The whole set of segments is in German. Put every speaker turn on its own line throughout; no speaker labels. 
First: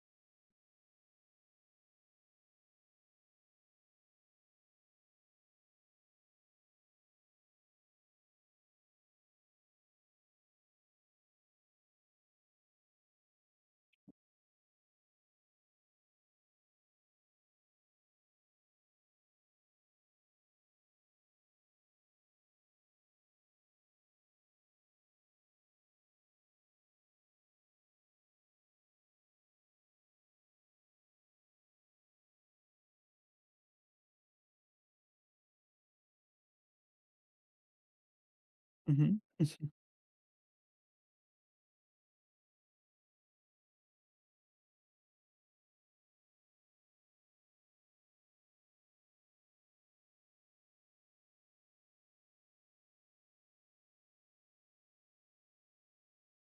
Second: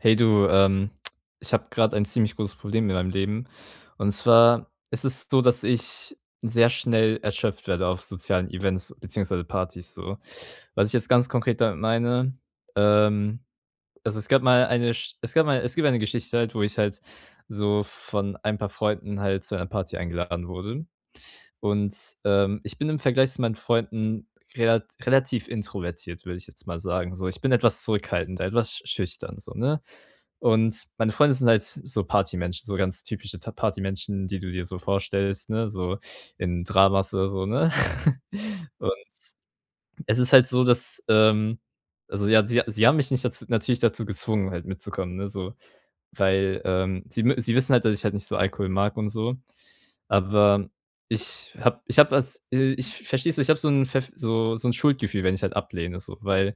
Hey du, ähm, ich habe gerade ein ziemlich großes Problem mit meinem Leben. Und zwar, es ist so, dass ich sehr schnell erschöpft werde auf sozialen Events, beziehungsweise Partys, so. Was ich jetzt ganz konkret damit meine ähm, also es gab mal eine Sch es gab mal es gibt eine Geschichte halt, wo ich halt so von ein paar Freunden halt zu einer Party eingeladen wurde. Und, ähm, ich bin im Vergleich zu meinen Freunden relat relativ introvertiert, würde ich jetzt mal sagen, so. Ich bin etwas zurückhaltend, e etwas schüchtern so, ne? Und meine Freunde sind halt so Partymenschen, so ganz typische ta Partymenschen, die du dir so vorstellst, ne, so, in [unintelligible] so, ne? Und,
Mhm.
es ist halt so, dass, ähm also ja, sie sie haben mich nicht daz natürlich dazu gezwungen, halt mitzukommen, ne, so, weil, ähm, sie mü sie wissen halt, dass ich halt nicht so Alkohol mag und so. Aber, ich habe ich habe das, äh ich verstehst du, ich habe so ‘n pfeff so so ‘n Schuldgefühl, wenn ich halt ablehne so, weil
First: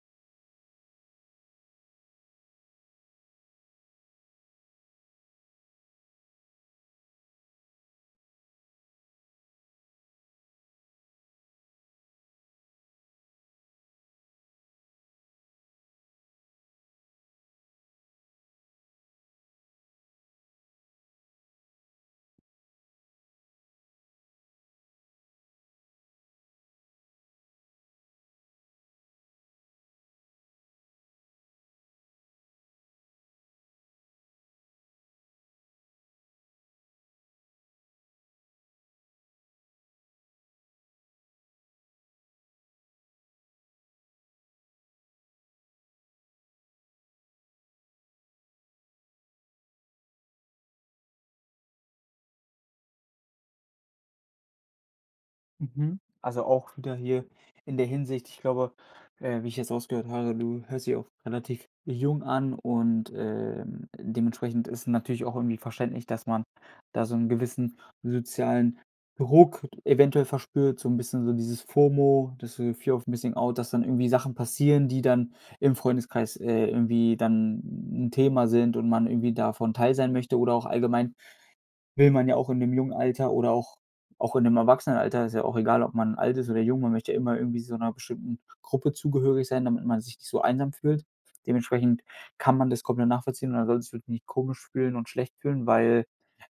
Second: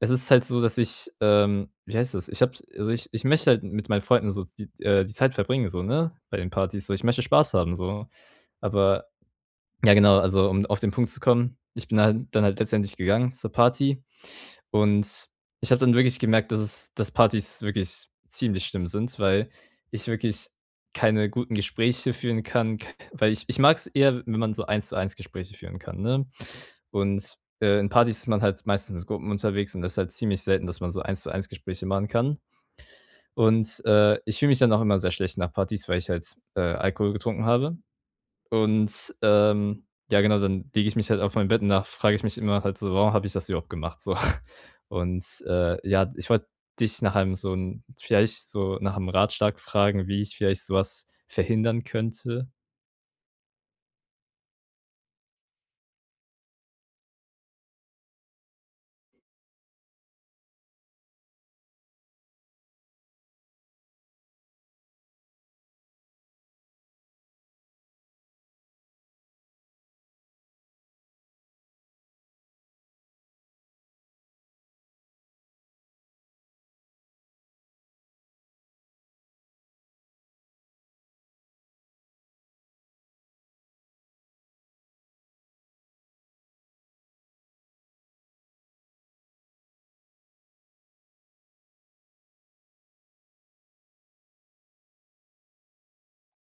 es ist halt so, dass ich, ähm wie heißt das? Ich habe also ich ich möchte halt mit meinen Freunden so, siz äh, die Zeit verbringen, so, ne, bei den Partys so, ich möchte Spaß haben so. Aber, ja genau, also um auf den Punkt zu kommen, ich bin halt dann halt letztendlich gegangen zur Party, und ich habe dann wirklich gemerkt, dass es dass Partys wirklich ziemlich schlimm sind, weil ich wirklich keine guten Gespräche führen kann, k weil ich ich mag‘s eher, wenn man so 1 zu 1 Gespräche führen kann, ne? Und, äh, in Partys ist man halt meistens mit Gruppen unterwegs, und das ist halt ziemlich selten, dass man so 1 zu 1 Gespräche machen kann. Und, äh, ich fühle mich dann auch immer sehr schlecht nach Partys, weil ich halt, äh, Alkohol getrunken habe. Und, ähm ja genau, dann lege ich mich halt auf mein Bett und dann frage ich mich immer halt so: „Warum habe ich das überhaupt gemacht so.“ Und, äh, ja, ich wollte dich nach einem so ‘n vielleicht so nach ‘m Ratschlag fragen, wie ich vielleicht sowas verhindern könnte?
Mhm. Also auch wieder hier in der Hinsicht, ich glaube, äh, wie ich jetzt rausgehört habe, du hörst dich auch relativ jung an und, ähm, dementsprechend ist es natürlich auch irgendwie verständlich, dass man da so 'n gewissen sozialen Druck eventuell verspürt, so 'n bisschen so dieses FOMO, das ist so Fear of Missing Out, dass dann irgendwie Sachen passieren, die dann im Freundeskreis äh, irgendwie dann 'n 'n Thema sind und man irgendwie davon Teil sein möchte oder auch allgemein, will man ja auch im jungen Alter oder auch auch in dem Erwachsenenalter ist ja auch egal, ob man alt ist oder jung, man möchte ja immer irgendwie so 'ner bestimmten Gruppe zugehörig sein, damit man sich nicht so einsam fühlt. Dementsprechend kann man das komplett nachvollziehen und da solltest du dich nicht komisch fühlen und schlecht fühlen, weil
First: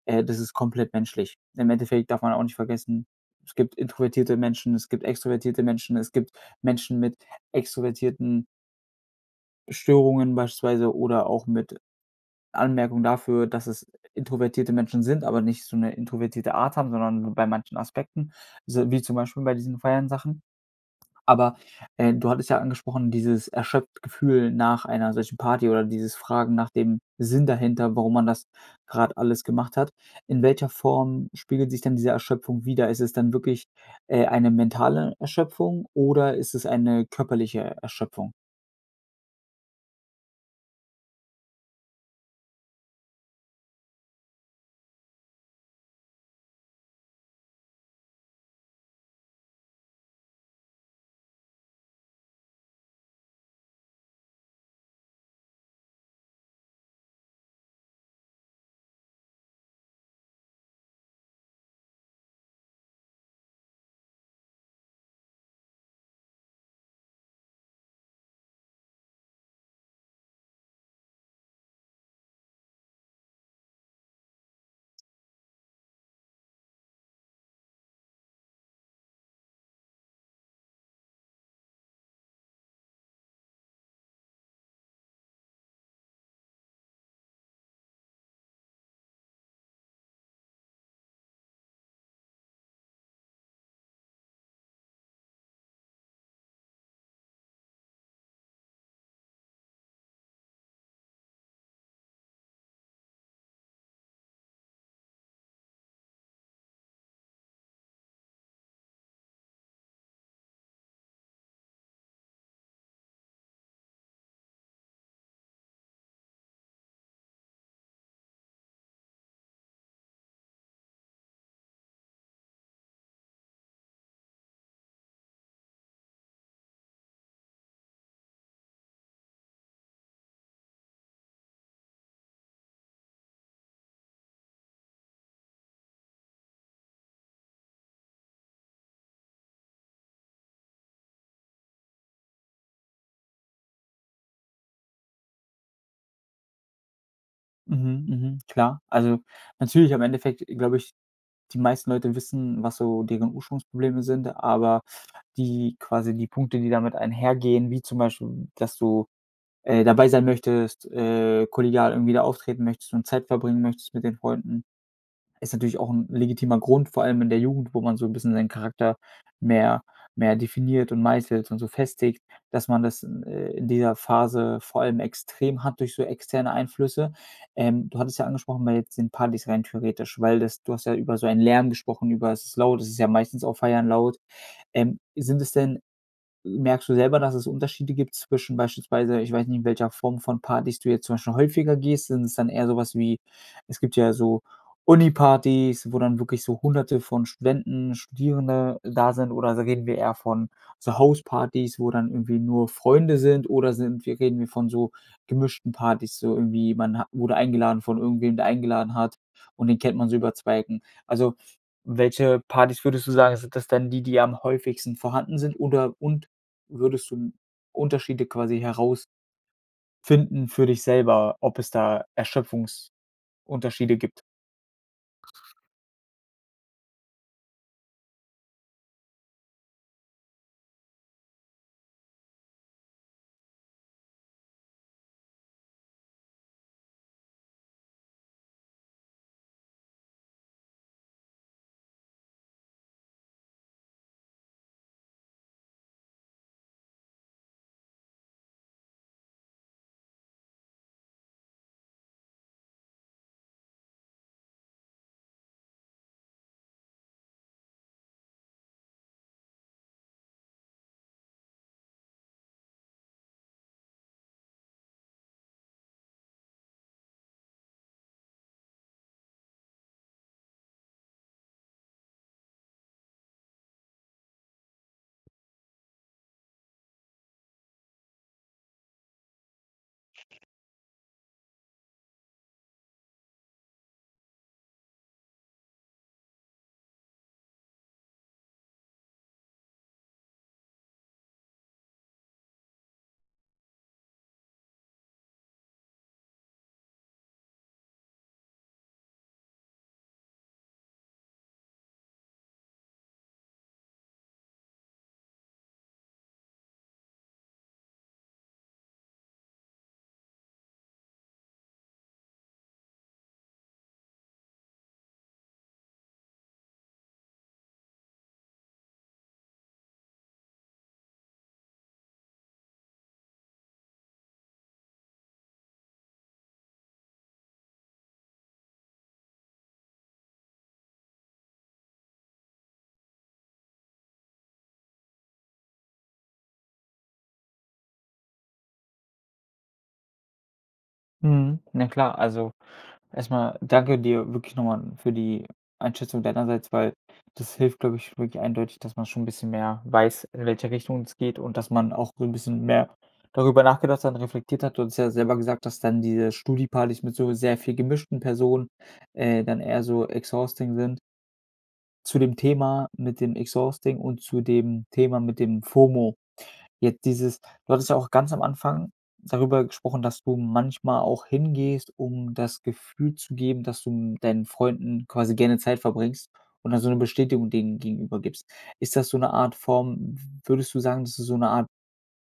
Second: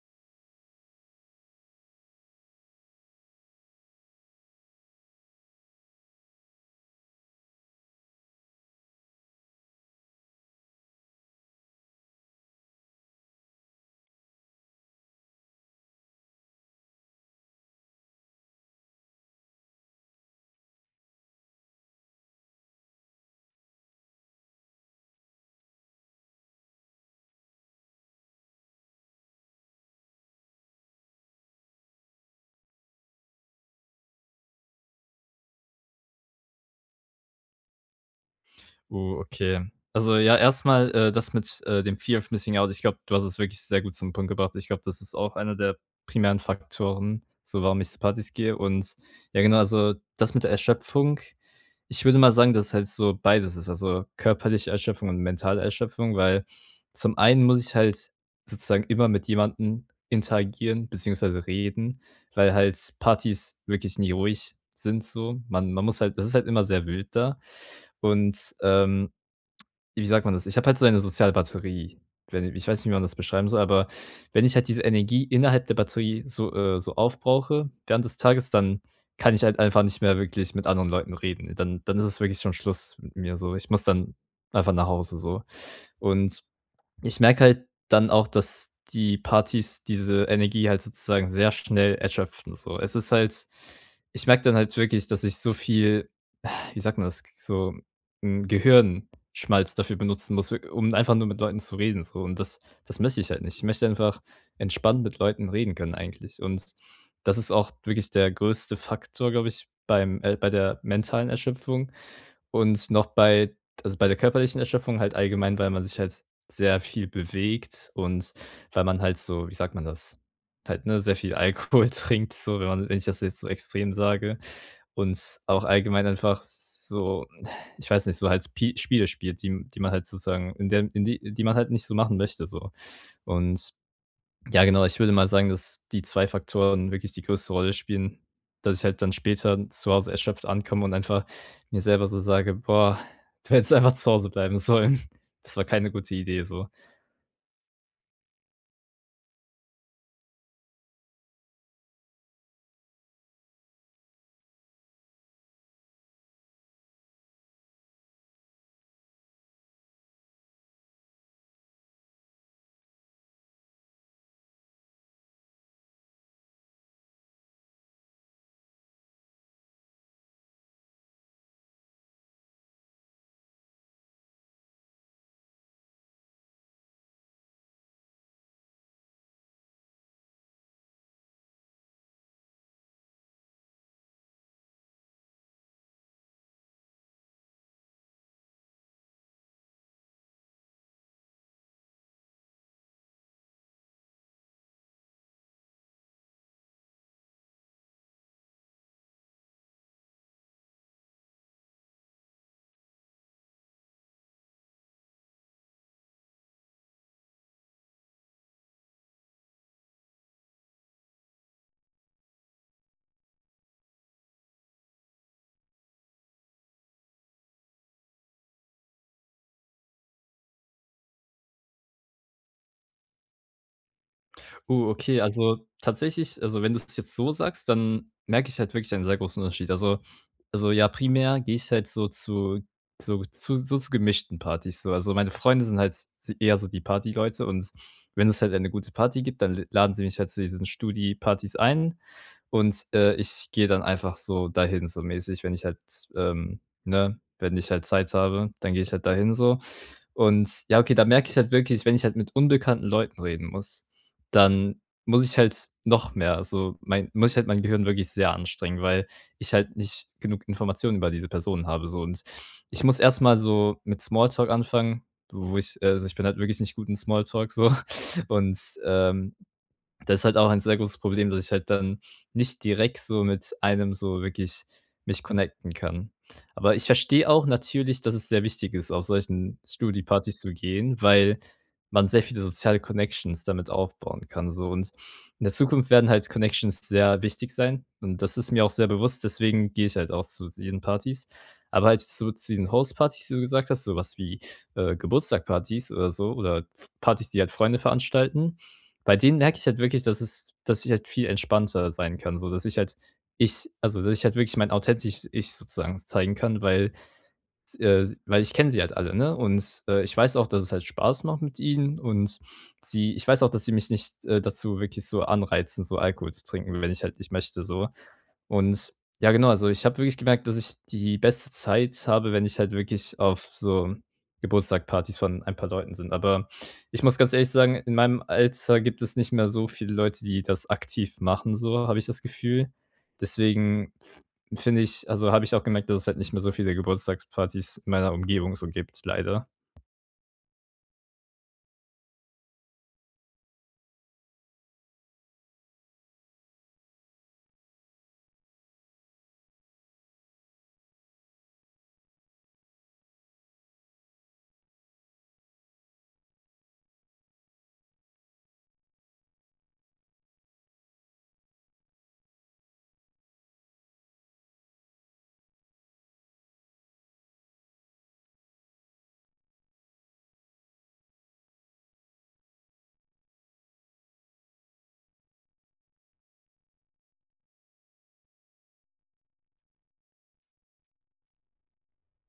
äh, das ist komplett menschlich. Im Endeffekt darf man auch nicht vergessen, es gibt introvertierte Menschen, es gibt extrovertierte Menschen, es gibt Menschen mit extrovertierten Störungen beispielsweise oder auch mit Anmerkungen dafür, dass es introvertierte Menschen sind, aber nicht so 'ne introvertierte Art haben, sondern nur bei manchen Aspekten, so wie zum Beispiel bei diesen Feiern-Sachen. Aber, äh, du hattest ja angesprochen, dieses erschöpft-Gefühl nach einer solchen Party oder dieses Fragen nach dem Sinn dahinter, warum man das grad alles gemacht hat. In welcher Form spiegelt sich denn diese Erschöpfung wider? Ist es dann wirklich, äh, eine mentale Erschöpfung oder ist das eine körperliche Erschöpfung?
Oh, okay. Also ja, erstmal, äh, das mit äh dem Fear of Missing Out, ich glaube, du hast es wirklich sehr gut zum Punkt gebracht. Ich glaube, das ist auch einer der primären Faktoren, so warum ich zu Partys gehe und, ja genau, also das mit der Erschöpfung, ich würde mal sagen, dass es halt so beides ist, also körperliche Erschöpfung und mentale Erschöpfung, weil zum einen muss ich halt sozusagen immer mit jemandem interagieren, beziehungsweise reden, weil halt Partys wirklich nie ruhig sind so. Man man muss halt das ist halt immer sehr wild da. Und, ähm, wie sagt man das? Ich habe halt so eine Sozialbatterie, i wei ni ich weiß nicht, wie man das beschreiben soll, aber wenn ich halt diese Energie innerhalb der Batterie so äh, so aufbrauche, während des Tages, dann kann ich halt einfach nicht mehr wirklich mit anderen Leuten reden. Dann dann ist es wirklich schon Schluss mit mir so. Ich muss dann einfach nach Hause so. Und ich merke halt dann auch, dass die Partys diese Energie halt sozusagen sehr schnell erschöpfen so. Es ist halt ich merke dann halt wirklich, dass ich so viel wie sagt man das? So, hm, Gehirnschmalz dafür benutzen muss, w um einfach nur mit Leuten zu reden so und das das möchte ich halt nicht. Ich möchte einfach entspannt mit Leuten reden können eigentlich. Und das ist auch wirklich der größte Faktor, glaube ich, beim äh, bei der mentalen Erschöpfung. Und noch bei d also bei der körperlichen Erschöpfung halt allgemein, weil man sich halt sehr viel bewegt und weil man halt so, wie sagt man das, halt ne, sehr viel Alkohol trinkt so, wenn man wenn ich das jetzt so extrem sage, und auch allgemein einfach so ich weiß nicht, so halt Spi Spiele spielt, die m die man halt sozusagen, in der in die die man halt nicht so machen möchte so. Und ja, genau, ich würde mal sagen, dass die 2 Faktoren wirklich die größte Rolle spielen, dass ich halt dann später zu Hause erschöpft ankomme und einfach mir selber so sage: „Boah, du hättest einfach zu Hause bleiben sollen.“ Das war keine gute Idee, so.
Mhm, mhm klar. Also, natürlich im Endeffekt glaube ich die meisten Leute wissen, was so deren Ursprungsprobleme sind, aber die quasi die Punkte, die damit einhergehen, wie zum Beispiel, dass du, äh, dabei sein möchtest, äh, kollegial irgendwie da auftreten möchtest und Zeit verbringen möchtest mit den Freunden. Ist natürlich auch 'n legitimer Grund, vor allem in der Jugend, wo man so 'n bisschen seinen Charakter mehr mehr definiert und meißelt und so festigt, dass man das, äh, in dieser Phase vor allem extrem hat durch so externe Einflüsse. Ähm, du hattest ja angesprochen weil jetzt bei den Partys rein theoretisch weil das du hast ja über so einen Lärm gesprochen, über es ist laut, es ist ja meistens auf Feiern laut. Ähm, sind das denn merkst du selber, dass es Unterschiede gibt zwischen beispielsweise ich weiß nicht, in welcher Form von Partys du jetzt zum Beispiel häufiger gehst. Sind es dann eher sowas wie es gibt ja so Uni-Partys, wo dann wirklich so Hunderte von Studenten, Studierende da sind, oder s reden wir eher von so Hauspartys, wo dann irgendwie nur Freunde sind, oder sind wir reden wir von so gemischten Partys, so irgendwie man ha wurde eingeladen von irgendwem, der eingeladen hat, und den kennt man so über 2 Ecken? Also, welche Partys würdest du sagen, sind das denn, die die am häufigsten vorhanden sind oder und würdest du 'n Unterschiede quasi heraus finden für dich selber, ob es da Erschöpfungsunterschiede gibt?
Uh, okay, also, tatsächlich also, wenn du es jetzt so sagst, dann merke ich halt wirklich einen sehr großen Unterschied. Also also, ja, primär gehe ich halt so zu zu zu so zu gemischten Partys, so. Also, meine Freunde sind halt s eher so die Partyleute und wenn es halt eine gute Party gibt, dann l laden sie mich halt zu diesen Studi-Partys ein, und, äh, ich gehe dann einfach so dahin, so mäßig, wenn ich halt, ähm, ne wenn ich halt Zeit habe, dann gehe ich halt dahin, so. Und, ja, okay, da merke ich halt wirklich, wenn ich halt mit unbekannten Leuten reden muss, dann muss ich halt noch mehr so mei muss ich halt mein Gehirn wirklich sehr anstrengen, weil ich halt nicht genug Informationen über diese Personen habe so, und ich muss erstmal so mit Small Talk anfangen, wo ich äh, also, ich bin halt wirklich nicht gut in Small Talk, so. Und, ähm, das halt auch ein sehr großes Problem, dass ich halt dann nicht direkt so mit einem so wirklich mich connecten kann. Aber ich verstehe auch natürlich, dass es sehr wichtig ist, auf solchen Studi-Partys zu gehen, weil man sehr viele soziale Connections damit aufbauen kann so, und in der Zukunft werden halt Connections sehr wichtig sein, und das ist mir auch sehr bewusst, deswegen gehe ich halt auch zu diesen Partys. Aber halt so zu diesen Hauspartys, die du gesagt hast, sowas wie, äh, Geburtstagspartys oder so, oder Partys, die halt Freunde veranstalten bei denen merke ich halt wirklich, dass es dass ich halt viel entspannter sein kann, so, dass ich halt Ich also, dass ich halt wirklich mein authentisches Ich sozusagen zeigen kann, weil s äh, se weil ich kenne sie halt alle, ne? Und, äh, ich weiß auch, dass es halt Spaß macht mit ihnen und sie ich weiß auch, dass sie mich nicht äh, dazu wirklich so anreizen, so Alkohol zu trinken, w wenn ich halt ich möchte, so. Und, ja genau, also ich habe wirklich gemerkt, dass ich die beste Zeit habe, wenn ich halt wirklich auf so Geburtstagpartys von ein paar Leuten sind. Aber ich muss ganz ehrlich sagen, in meinem Alter gibt es nicht mehr so viele Leute, die das aktiv machen, so, habe ich das Gefühl. Deswegen f finde ich also, habe ich auch gemerkt, dass es halt nicht mehr so viele Geburtstagspartys in meiner Umgebung so gibt, leider.
Mhm. Na klar. Also, erstmal danke dir wirklich nochmal für die Einschätzung deinerseits, weil das hilft, glaube ich, wirklich eindeutig, dass man schon 'n bisschen mehr weiß, in welche Richtung es geht und dass man auch so 'n bisschen mehr darüber nachgedacht hat und reflektiert hat und du hast ja selber gesagt, dass dann diese Studi-Partys mit so sehr viel gemischten Personen äh, dann eher so exhausting sind. Zu dem Thema mit dem exhausting und zu dem Thema mit dem Fomo. Jetzt dieses du hattest ja auch ganz am Anfang darüber gesprochen, dass du manchmal auch hingehst, um das Gefühl zu geben, dass du m deinen Freunden quasi gerne Zeit verbringst und dann so 'ne Bestätigung denen gegenüber gibst. Ist das so 'ne Art Form w würdest du sagen, das ist so 'ne Art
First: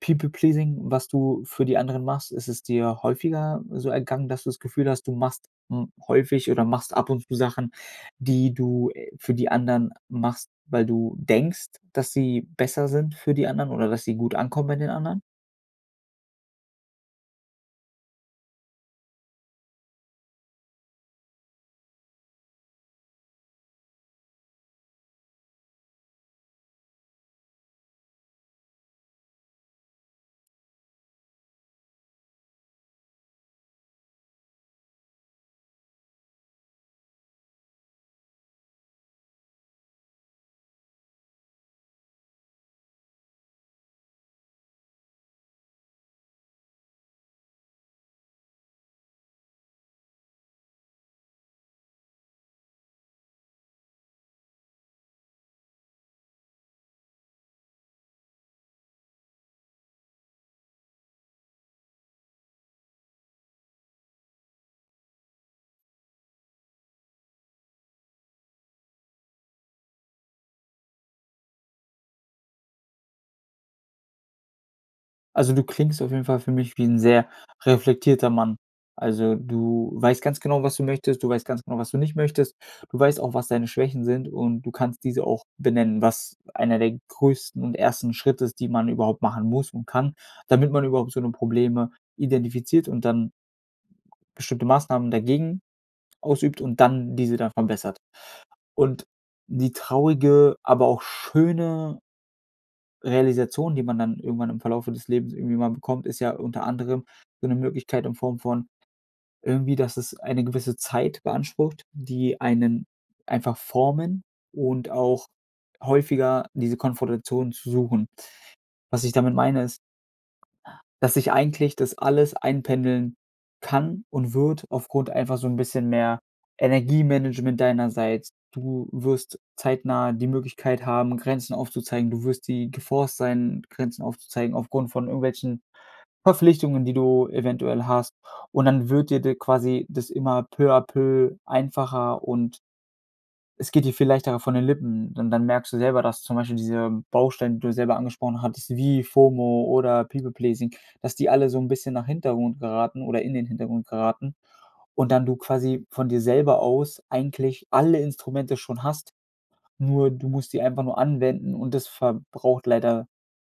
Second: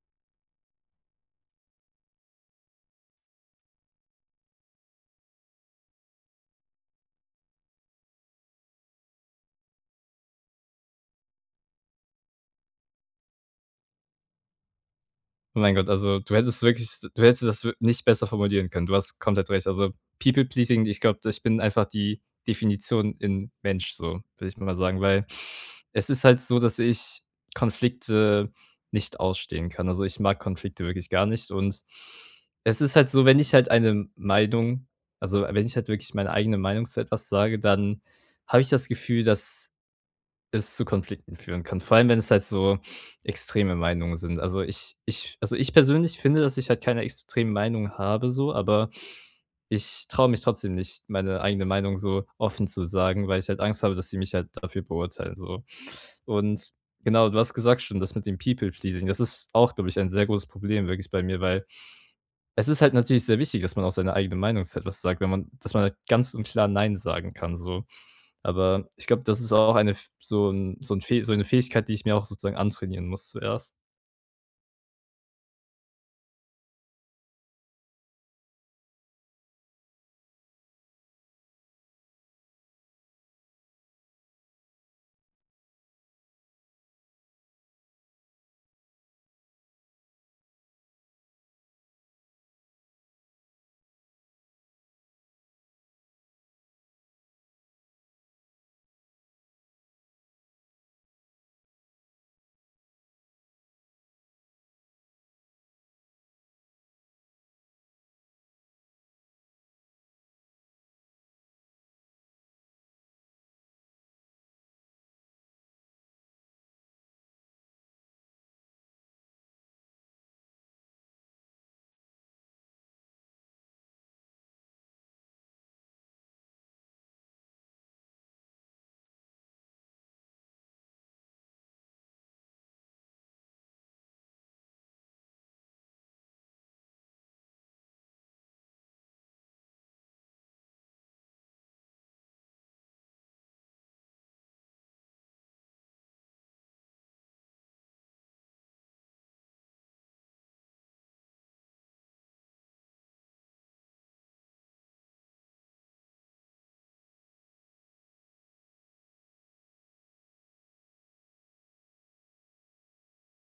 People Pleasing, was du für die anderen machst? Ist es dir häufiger, äh, so ergangen, dass du das Gefühl hast, du machst m häufig oder machst ab und zu Sachen, die du, äh, für die anderen machst, weil du denkst, dass sie besser sind für die anderen oder dass sie gut ankommen bei den anderen?
Oh mein Gott, also, du hättest wirklich du hättest das wir nicht besser formulieren können. Du hast komplett recht. Also People Pleasing ich glaube, ich bin einfach die Definition in Mensch so, würde ich mal sagen, weil es ist halt so, dass ich Konflikte nicht ausstehen kann. Also, ich mag Konflikte wirklich gar nicht und es ist halt so, wenn ich halt eine Meinung also, wenn ich halt wirklich meine eigene Meinung zu etwas sage, dann habe ich das Gefühl, dass es zu Konflikten führen kann. Vor allem, wenn es halt so extreme Meinungen sind. Also, ich ich also ich persönlich finde, dass ich halt keine extremen Meinungen habe so, aber ich traue mich trotzdem nicht, meine eigene Meinung so offen zu sagen, weil ich halt Angst habe, dass sie mich halt dafür beurteilen so. Und genau, du hast gesagt schon, das mit dem People Pleasing, das ist auch, glaube ich, ein sehr großes Problem wirklich bei mir, weil es ist halt natürlich sehr wichtig, dass man auch seine eigene Meinung zu etwas sagt, wenn man dass man ganz und klar nein sagen kann, so. Aber ich glaube, das ist auch eine f so 'n so 'n so 'ne Fähigkeit, die ich mir auch sozusagen antrainieren muss zuerst.
Also, du klingst auf jeden Fall für mich wie 'n sehr reflektierter Mann. Also, du weißt ganz genau, was du möchtest, du weißt ganz genau, was du nicht möchtest, du weißt auch, was deine Schwächen sind und du kannst diese auch benennen, was einer der größten und ersten Schritte ist, die man überhaupt machen muss und kann, damit man überhaupt so 'ne Probleme identifiziert und dann bestimmte Maßnahmen dagegen ausübt und dann diese dann verbessert. Und, die traurige, aber auch schöne Realisation, die man dann irgendwann im Verlaufe des Lebens irgendwie mal bekommt, ist ja unter anderem, so 'ne Möglichkeit in Form von irgendwie, dass es eine gewisse Zeit beansprucht, die einen einfach formen und auch häufiger diese Konfrontation zu suchen. Was ich damit meine, ist dass sich eigentlich das alles einpendeln kann und wird aufgrund einfach so 'n bisschen mehr Energiemanagement deinerseits. Du wirst zeitnah die Möglichkeit haben, Grenzen aufzuzeigen, du wirst die geforced sein, Grenzen aufzuzeigen, aufgrund von irgendwelchen Verpflichtungen, die du eventuell hast. Und, dann wird dir d quasi das immer peu à peu einfacher und es geht dir viel leichter von den Lippen, und dann merkst du selber, dass zum Beispiel diese Bausteine, die du selber angesprochen hattest wie FOMO oder People-Pleasing, dass die alle so ‘n bisschen nach Hintergrund geraten oder in den Hintergrund geraten. Und, dann du quasi von dir selber aus eigentlich alle Instrumente schon hast. Nur, du musst sie einfach nur anwenden und das verbraucht leider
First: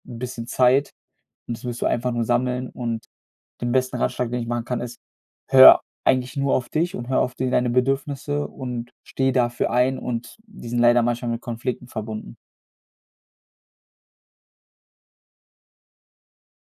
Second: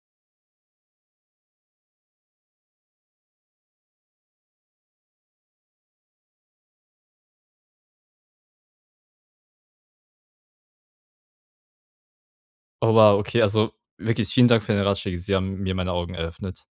‘n bisschen Zeit und das musst du einfach nur sammeln und den besten Ratschlag, den ich machen kann, ist: Hör eigentlich nur auf dich und hör auf d deine Bedürfnisse und stehe dafür ein und die sind leider manchmal mit Konflikten verbunden.
Oh, wow, okay, also wirklich vielen Dank für deine Ratschläge. Sie haben mir meine Augen eröffnet.